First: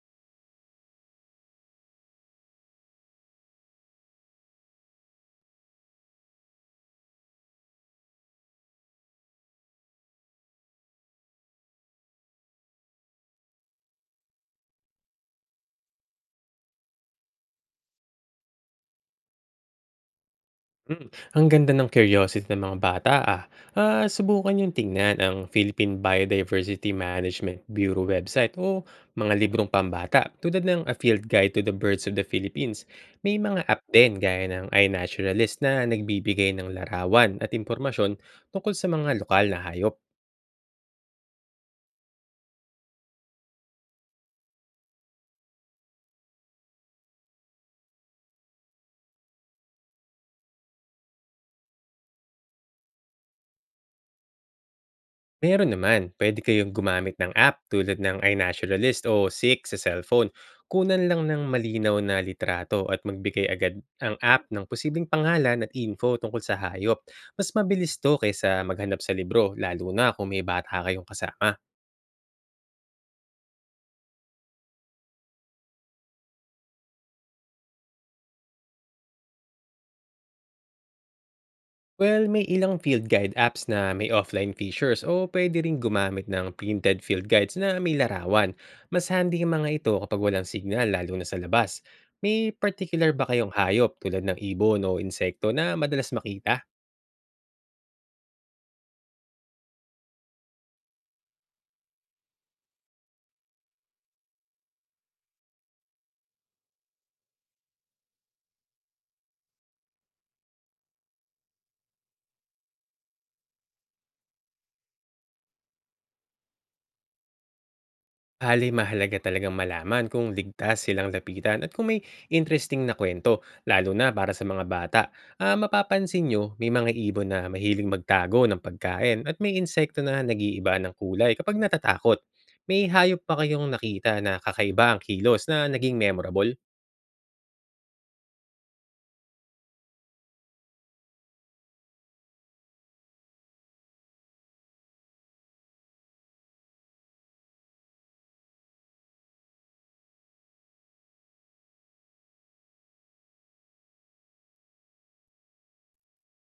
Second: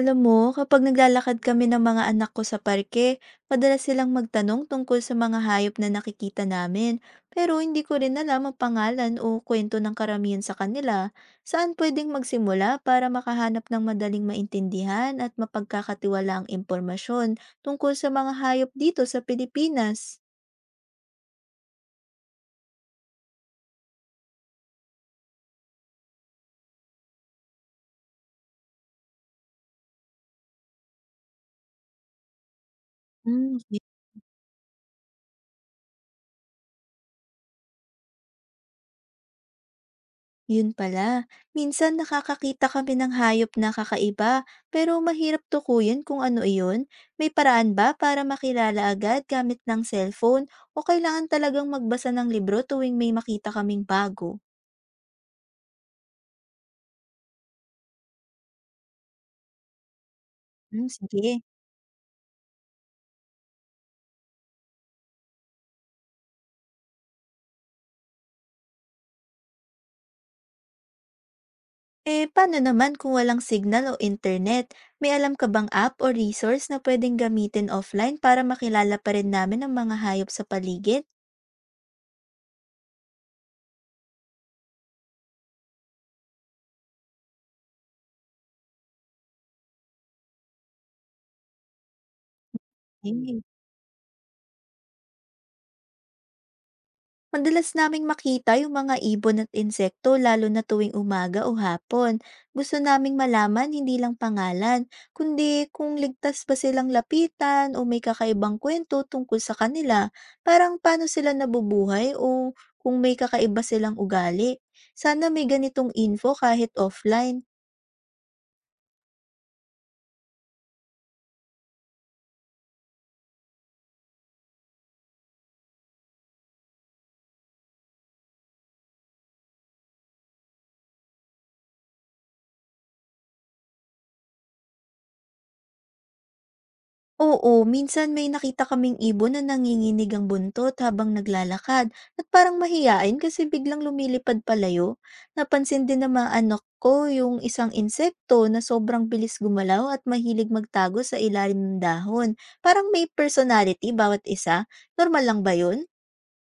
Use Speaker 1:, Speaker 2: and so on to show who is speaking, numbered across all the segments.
Speaker 1: Alam mo, kapag naglalakad kami ng mga anak ko sa parke, madalas silang magtanong tungkol sa mga hayop na nakikita namin. Pero hindi ko rin alam ang pangalan o kwento ng karamihan sa kanila. Saan pwedeng magsimula para makahanap ng madaling maintindihan at mapagkakatiwalaang impormasyon tungkol sa mga hayop dito sa Pilipinas?
Speaker 2: Hmm, ang ganda ng curiosity ng mga bata, ah. Subukan niyong tingnan ang Philippine Biodiversity Management Bureau website o mga librong pambata tulad ng A Field Guide to the Birds of the Philippines. May
Speaker 1: Hmm.
Speaker 2: mga app din gaya ng iNaturalist na nagbibigay ng larawan at impormasyon tungkol sa mga lokal na hayop.
Speaker 1: Yun pala, minsan nakakakita kami ng hayop na kakaiba pero mahirap tukuyin kung ano iyon. May paraan ba para makilala agad gamit ng cellphone o kailangan talagang magbasa ng libro tuwing may makita kaming bago?
Speaker 2: Meron naman, pwede kayong gumamit ng app tulad ng iNaturalist o Seek sa cellphone.
Speaker 1: Hmm,
Speaker 2: Kunan lang ng
Speaker 1: sige.
Speaker 2: malinaw na litrato at magbigay agad ang app ng posibleng pangalan at info tungkol sa hayop. Mas mabilis to kaysa maghanap sa libro, lalo na kung may bata kayong kasama.
Speaker 1: Eh, paano naman kung walang signal o internet? May alam ka bang app o resource na pwedeng gamitin offline para makilala pa rin namin ang mga hayop sa paligid?
Speaker 2: Well, may ilang field guide apps na may offline features o pwede rin gumamit ng printed field guides na may larawan. Mas handy ang mga ito kapag walang signal, lalo na sa labas. May particular ba kayong hayop tulad ng ibon o insekto na madalas makita?
Speaker 1: Madalas naming makita yung mga ibon at insekto lalo na tuwing umaga o hapon. Gusto naming malaman hindi lang pangalan, kundi kung ligtas ba silang lapitan o may kakaibang kwento tungkol sa kanila, parang paano sila nabubuhay o kung may kakaiba silang ugali. Sana may ganitong info kahit offline.
Speaker 2: Bale, mahalaga talagang malaman kung ligtas silang lapitan at kung may interesting na kwento, lalo na para sa mga bata. Ah, mapapansin nyo, may mga ibon na mahiling magtago ng pagkain at may insekto na nag-iiba ng kulay kapag natatakot. May hayop pa kayong nakita na kakaiba ang kilos na naging memorable?
Speaker 1: Oo, minsan may nakita kaming ibon na nanginginig ang buntot habang naglalakad at parang mahiyain kasi biglang lumilipad palayo. Napansin din ng mga anak ko yung isang insekto na sobrang bilis gumalaw at mahilig magtago sa ilalim ng dahon. Parang may personality bawat isa. Normal lang ba yun?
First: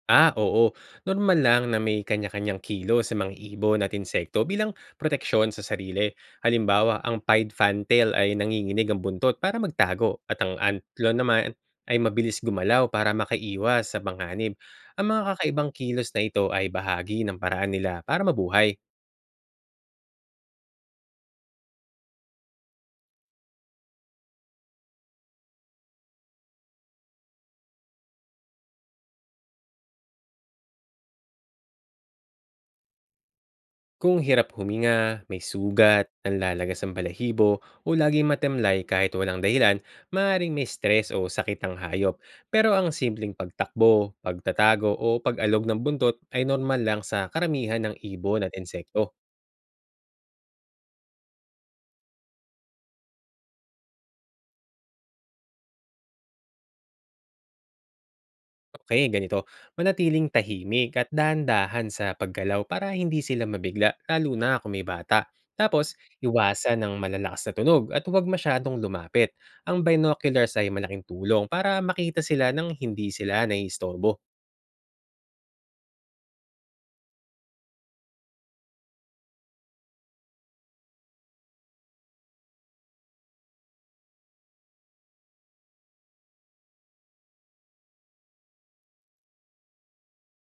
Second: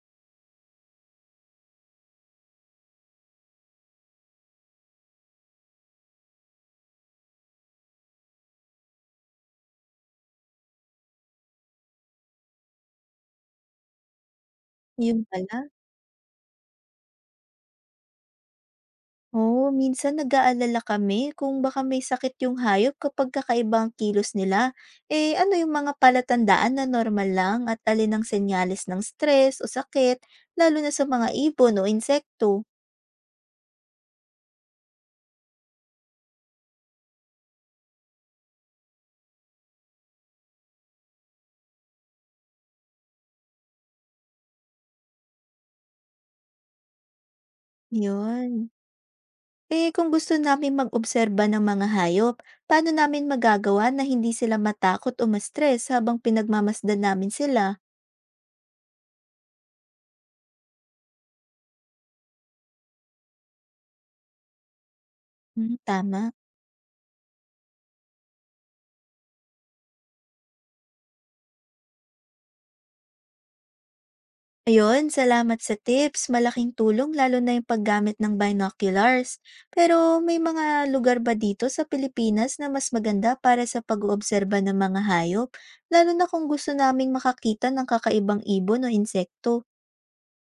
Speaker 2: Ah, oo. Normal lang na may kanya-kanyang kilo sa mga ibon at insekto bilang proteksyon sa sarili. Halimbawa, ang pied fantail ay nanginginig ang buntot para magtago at ang antlon naman ay mabilis gumalaw para makaiwas sa panganib. Ang mga
Speaker 1: Yun pala.
Speaker 2: kakaibang kilos na ito ay bahagi ng paraan nila para mabuhay.
Speaker 1: Oo, minsan nag-aalala kami kung baka may sakit yung hayop kapag kakaiba ang kilos nila. Eh, ano yung mga palatandaan na normal lang at alin ang senyales ng stress o sakit, lalo na sa mga ibon o insekto?
Speaker 2: Kung hirap huminga, may sugat, nanlalagas ang balahibo, o laging matemlay kahit walang dahilan, maaaring may stress o sakit ang hayop. Pero ang simpleng pagtakbo, pagtatago o pag-alog ng buntot ay normal lang sa karamihan ng ibon at
Speaker 1: Yun.
Speaker 2: insekto.
Speaker 1: Eh, kung gusto namin mag-obserba ng mga hayop, paano namin magagawa na hindi sila matakot o ma-stress habang pinagmamasdan namin sila?
Speaker 2: Okay, ganito. Manatiling tahimik at dahan-dahan sa paggalaw para hindi sila mabigla, lalo na kung may bata.
Speaker 1: Hmm,
Speaker 2: Tapos,
Speaker 1: tama.
Speaker 2: iwasan ng malalakas na tunog at huwag masyadong lumapit. Ang binoculars ay malaking tulong para makita sila nang hindi sila naiistorbo.
Speaker 1: Ayun, salamat sa tips. Malaking tulong lalo na yung paggamit ng binoculars. Pero may mga lugar ba dito sa Pilipinas na mas maganda para sa pag-oobserba ng mga hayop? Lalo na kung gusto naming makakita ng kakaibang ibon o insekto.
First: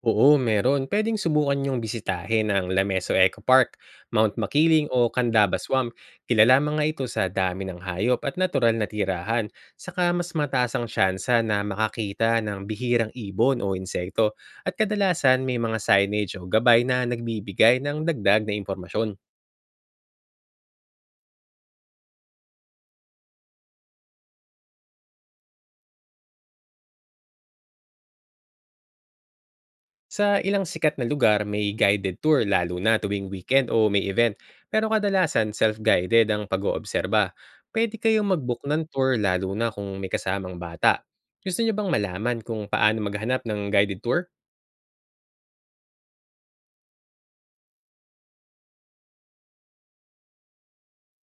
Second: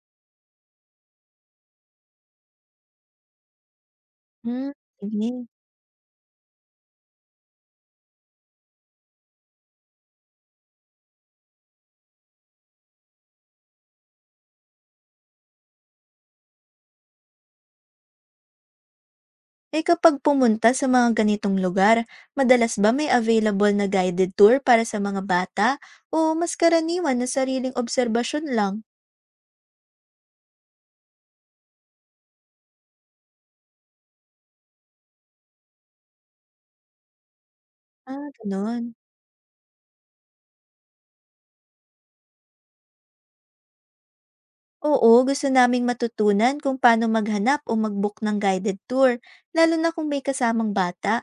Speaker 2: Oo, meron. Pwedeng subukan yung bisitahin ang Lameso Eco Park, Mount
Speaker 1: Hmm,
Speaker 2: Makiling o
Speaker 1: sige.
Speaker 2: Candaba Swamp. Kilala mga ito sa dami ng hayop at natural na tirahan. Saka mas mataas ang tsansa na makakita ng bihirang ibon o insekto. At kadalasan may mga signage o gabay na nagbibigay ng dagdag na impormasyon.
Speaker 1: Eh kapag pumunta sa mga ganitong lugar, madalas ba may available na guided tour para sa mga bata? O mas karaniwan na sariling obserbasyon lang?
Speaker 2: Sa ilang sikat na lugar, may guided tour lalo na tuwing weekend o may event. Pero kadalasan, self-guided ang pag-oobserba. Pwede kayong
Speaker 1: Ah,
Speaker 2: mag-book ng
Speaker 1: ganun.
Speaker 2: tour lalo na kung may kasamang bata. Gusto niyo bang malaman kung paano maghanap ng guided tour?
Speaker 1: Oo, gusto naming matutunan kung paano maghanap o mag-book ng guided tour, lalo na kung may kasamang bata.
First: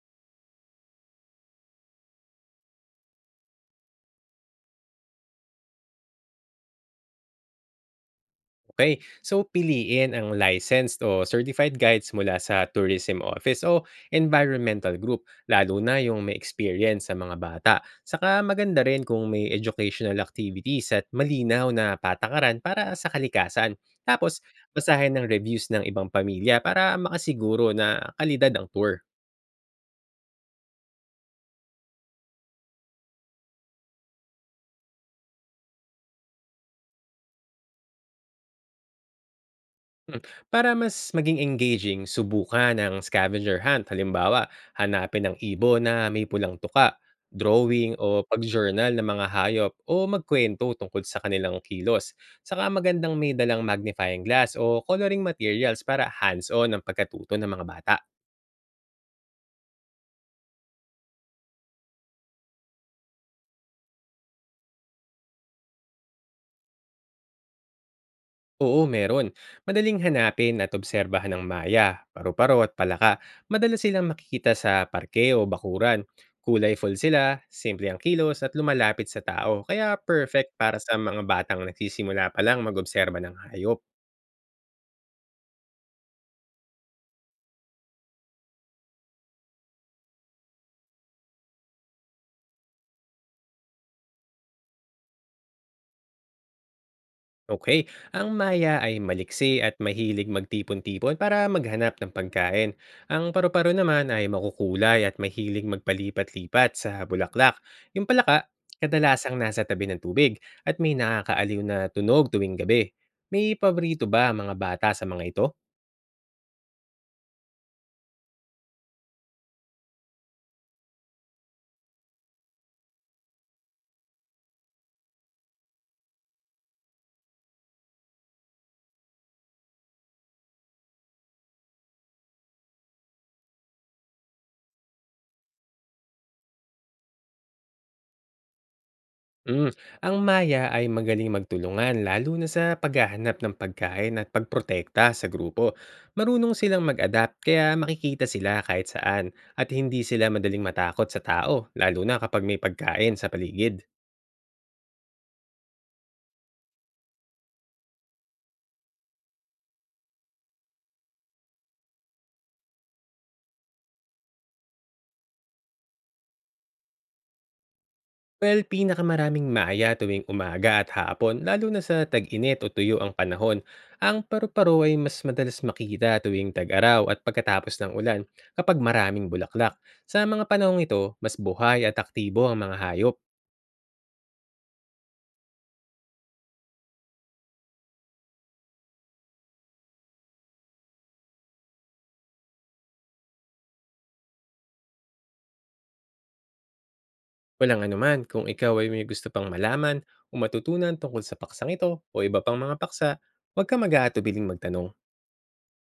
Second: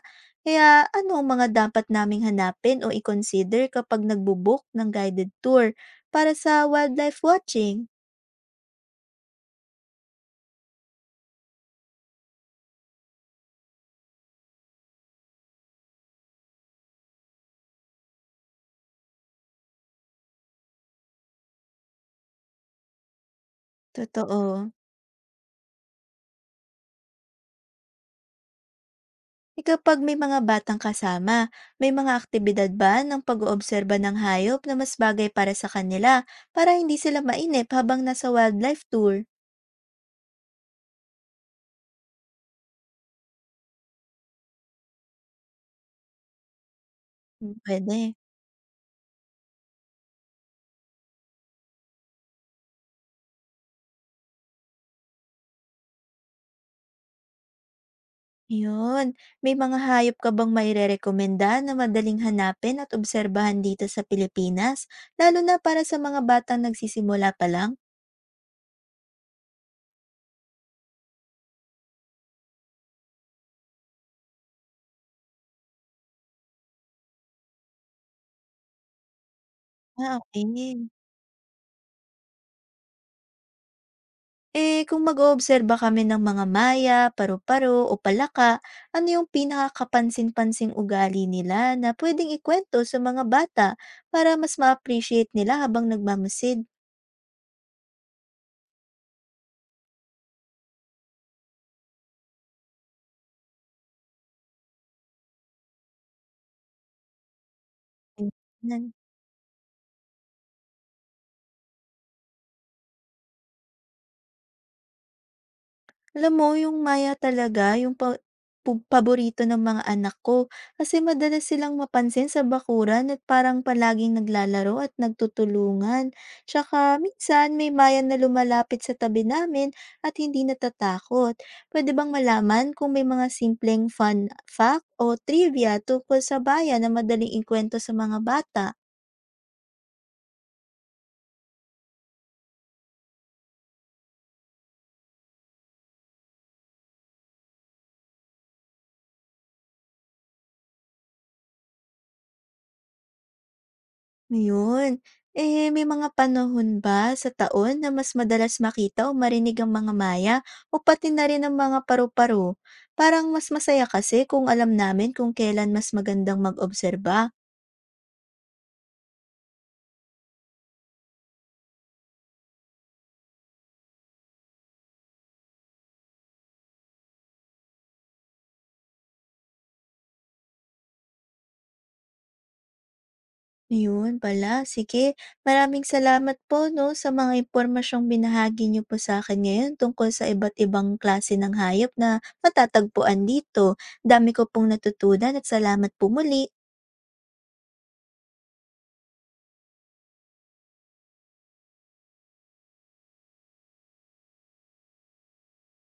Speaker 1: Kaya ano ang mga dapat naming hanapin o i-consider kapag nagbo-book ng guided tour para sa wildlife watching?
Speaker 2: Okay, so piliin ang licensed o certified guides mula sa tourism office o environmental group, lalo na yung may experience sa mga bata. Saka maganda rin kung may educational activities at malinaw na patakaran para sa kalikasan. Tapos,
Speaker 1: Totoo.
Speaker 2: basahin ng reviews ng ibang pamilya para makasiguro na kalidad ang tour.
Speaker 1: E kapag may mga batang kasama, may mga aktibidad ba ng pag-oobserba ng hayop na mas bagay para sa kanila para hindi sila mainip habang nasa wildlife tour?
Speaker 2: Hmm, para mas maging engaging, subukan ang scavenger hunt. Halimbawa, hanapin ang ibon na may pulang tuka,
Speaker 1: Hmm,
Speaker 2: drawing
Speaker 1: pwede.
Speaker 2: o pag-journal ng mga hayop o magkwento tungkol sa kanilang kilos. Saka magandang may dalang magnifying glass o coloring materials para hands-on ang pagkatuto ng mga bata.
Speaker 1: Yun. May mga hayop ka bang mairerekomenda na madaling hanapin at obserbahan dito sa Pilipinas, lalo na para sa mga batang nagsisimula pa lang?
Speaker 2: Oo, meron. Madaling hanapin at obserbahan ng maya, paru-paro at palaka. Madalas silang makikita sa parke o bakuran. Kulay-full sila, simple ang kilos at lumalapit sa tao. Kaya
Speaker 1: Ah,
Speaker 2: perfect para
Speaker 1: okey.
Speaker 2: sa mga batang nagsisimula pa lang mag-obserba ng hayop.
Speaker 1: Eh, kung mag-oobserba kami ng mga maya, paru-paro o palaka, ano yung pinakakapansin-pansing ugali nila na pwedeng ikwento sa mga bata para mas ma-appreciate nila habang nagmamasid?
Speaker 2: Okay, ang Maya ay maliksi at mahilig magtipon-tipon para maghanap ng pagkain. Ang paru-paro naman ay makukulay at mahilig magpalipat-lipat sa bulaklak. Yung palaka,
Speaker 1: Ganyan.
Speaker 2: kadalasang nasa tabi ng tubig at may nakakaaliw na tunog tuwing gabi. May paborito ba ang mga bata sa mga ito?
Speaker 1: Alam mo yung Maya talaga yung po paborito ng mga anak ko kasi madalas silang mapansin sa bakuran at parang palaging naglalaro at nagtutulungan. Tsaka minsan may Maya na lumalapit sa tabi namin at hindi natatakot. Puwede bang malaman kung may mga simpleng fun fact o trivia tungkol sa bayan na madaling ikuwento sa mga bata?
Speaker 2: Hmm, ang Maya ay magaling magtulungan lalo na sa paghahanap ng pagkain at pagprotekta sa grupo. Marunong silang mag-adapt kaya makikita sila kahit saan at hindi sila madaling matakot sa tao lalo na kapag may pagkain sa paligid.
Speaker 1: Ayun. Eh, may mga panahon ba sa taon na mas madalas makita o marinig ang mga maya o pati na rin ang mga paru-paro? Parang mas masaya kasi kung alam namin kung kailan mas magandang mag-obserba.
Speaker 2: Well, pinakamaraming Maya tuwing umaga at hapon lalo na sa tag-init o tuyo ang panahon. Ang paru-paro ay mas madalas makita tuwing tag-araw at pagkatapos ng ulan kapag maraming bulaklak. Sa mga panahong ito, mas buhay at aktibo ang mga hayop.
Speaker 1: Ayun pala. Sige, maraming salamat po no sa mga impormasyong binahagi niyo po sa akin ngayon tungkol sa iba't ibang klase ng hayop na matatagpuan dito. Dami ko pong natutunan at salamat po muli.
Speaker 2: Walang anuman, kung ikaw ay may gusto pang malaman o matutunan tungkol sa paksang ito o iba pang mga paksa, huwag ka mag-aatubiling magtanong.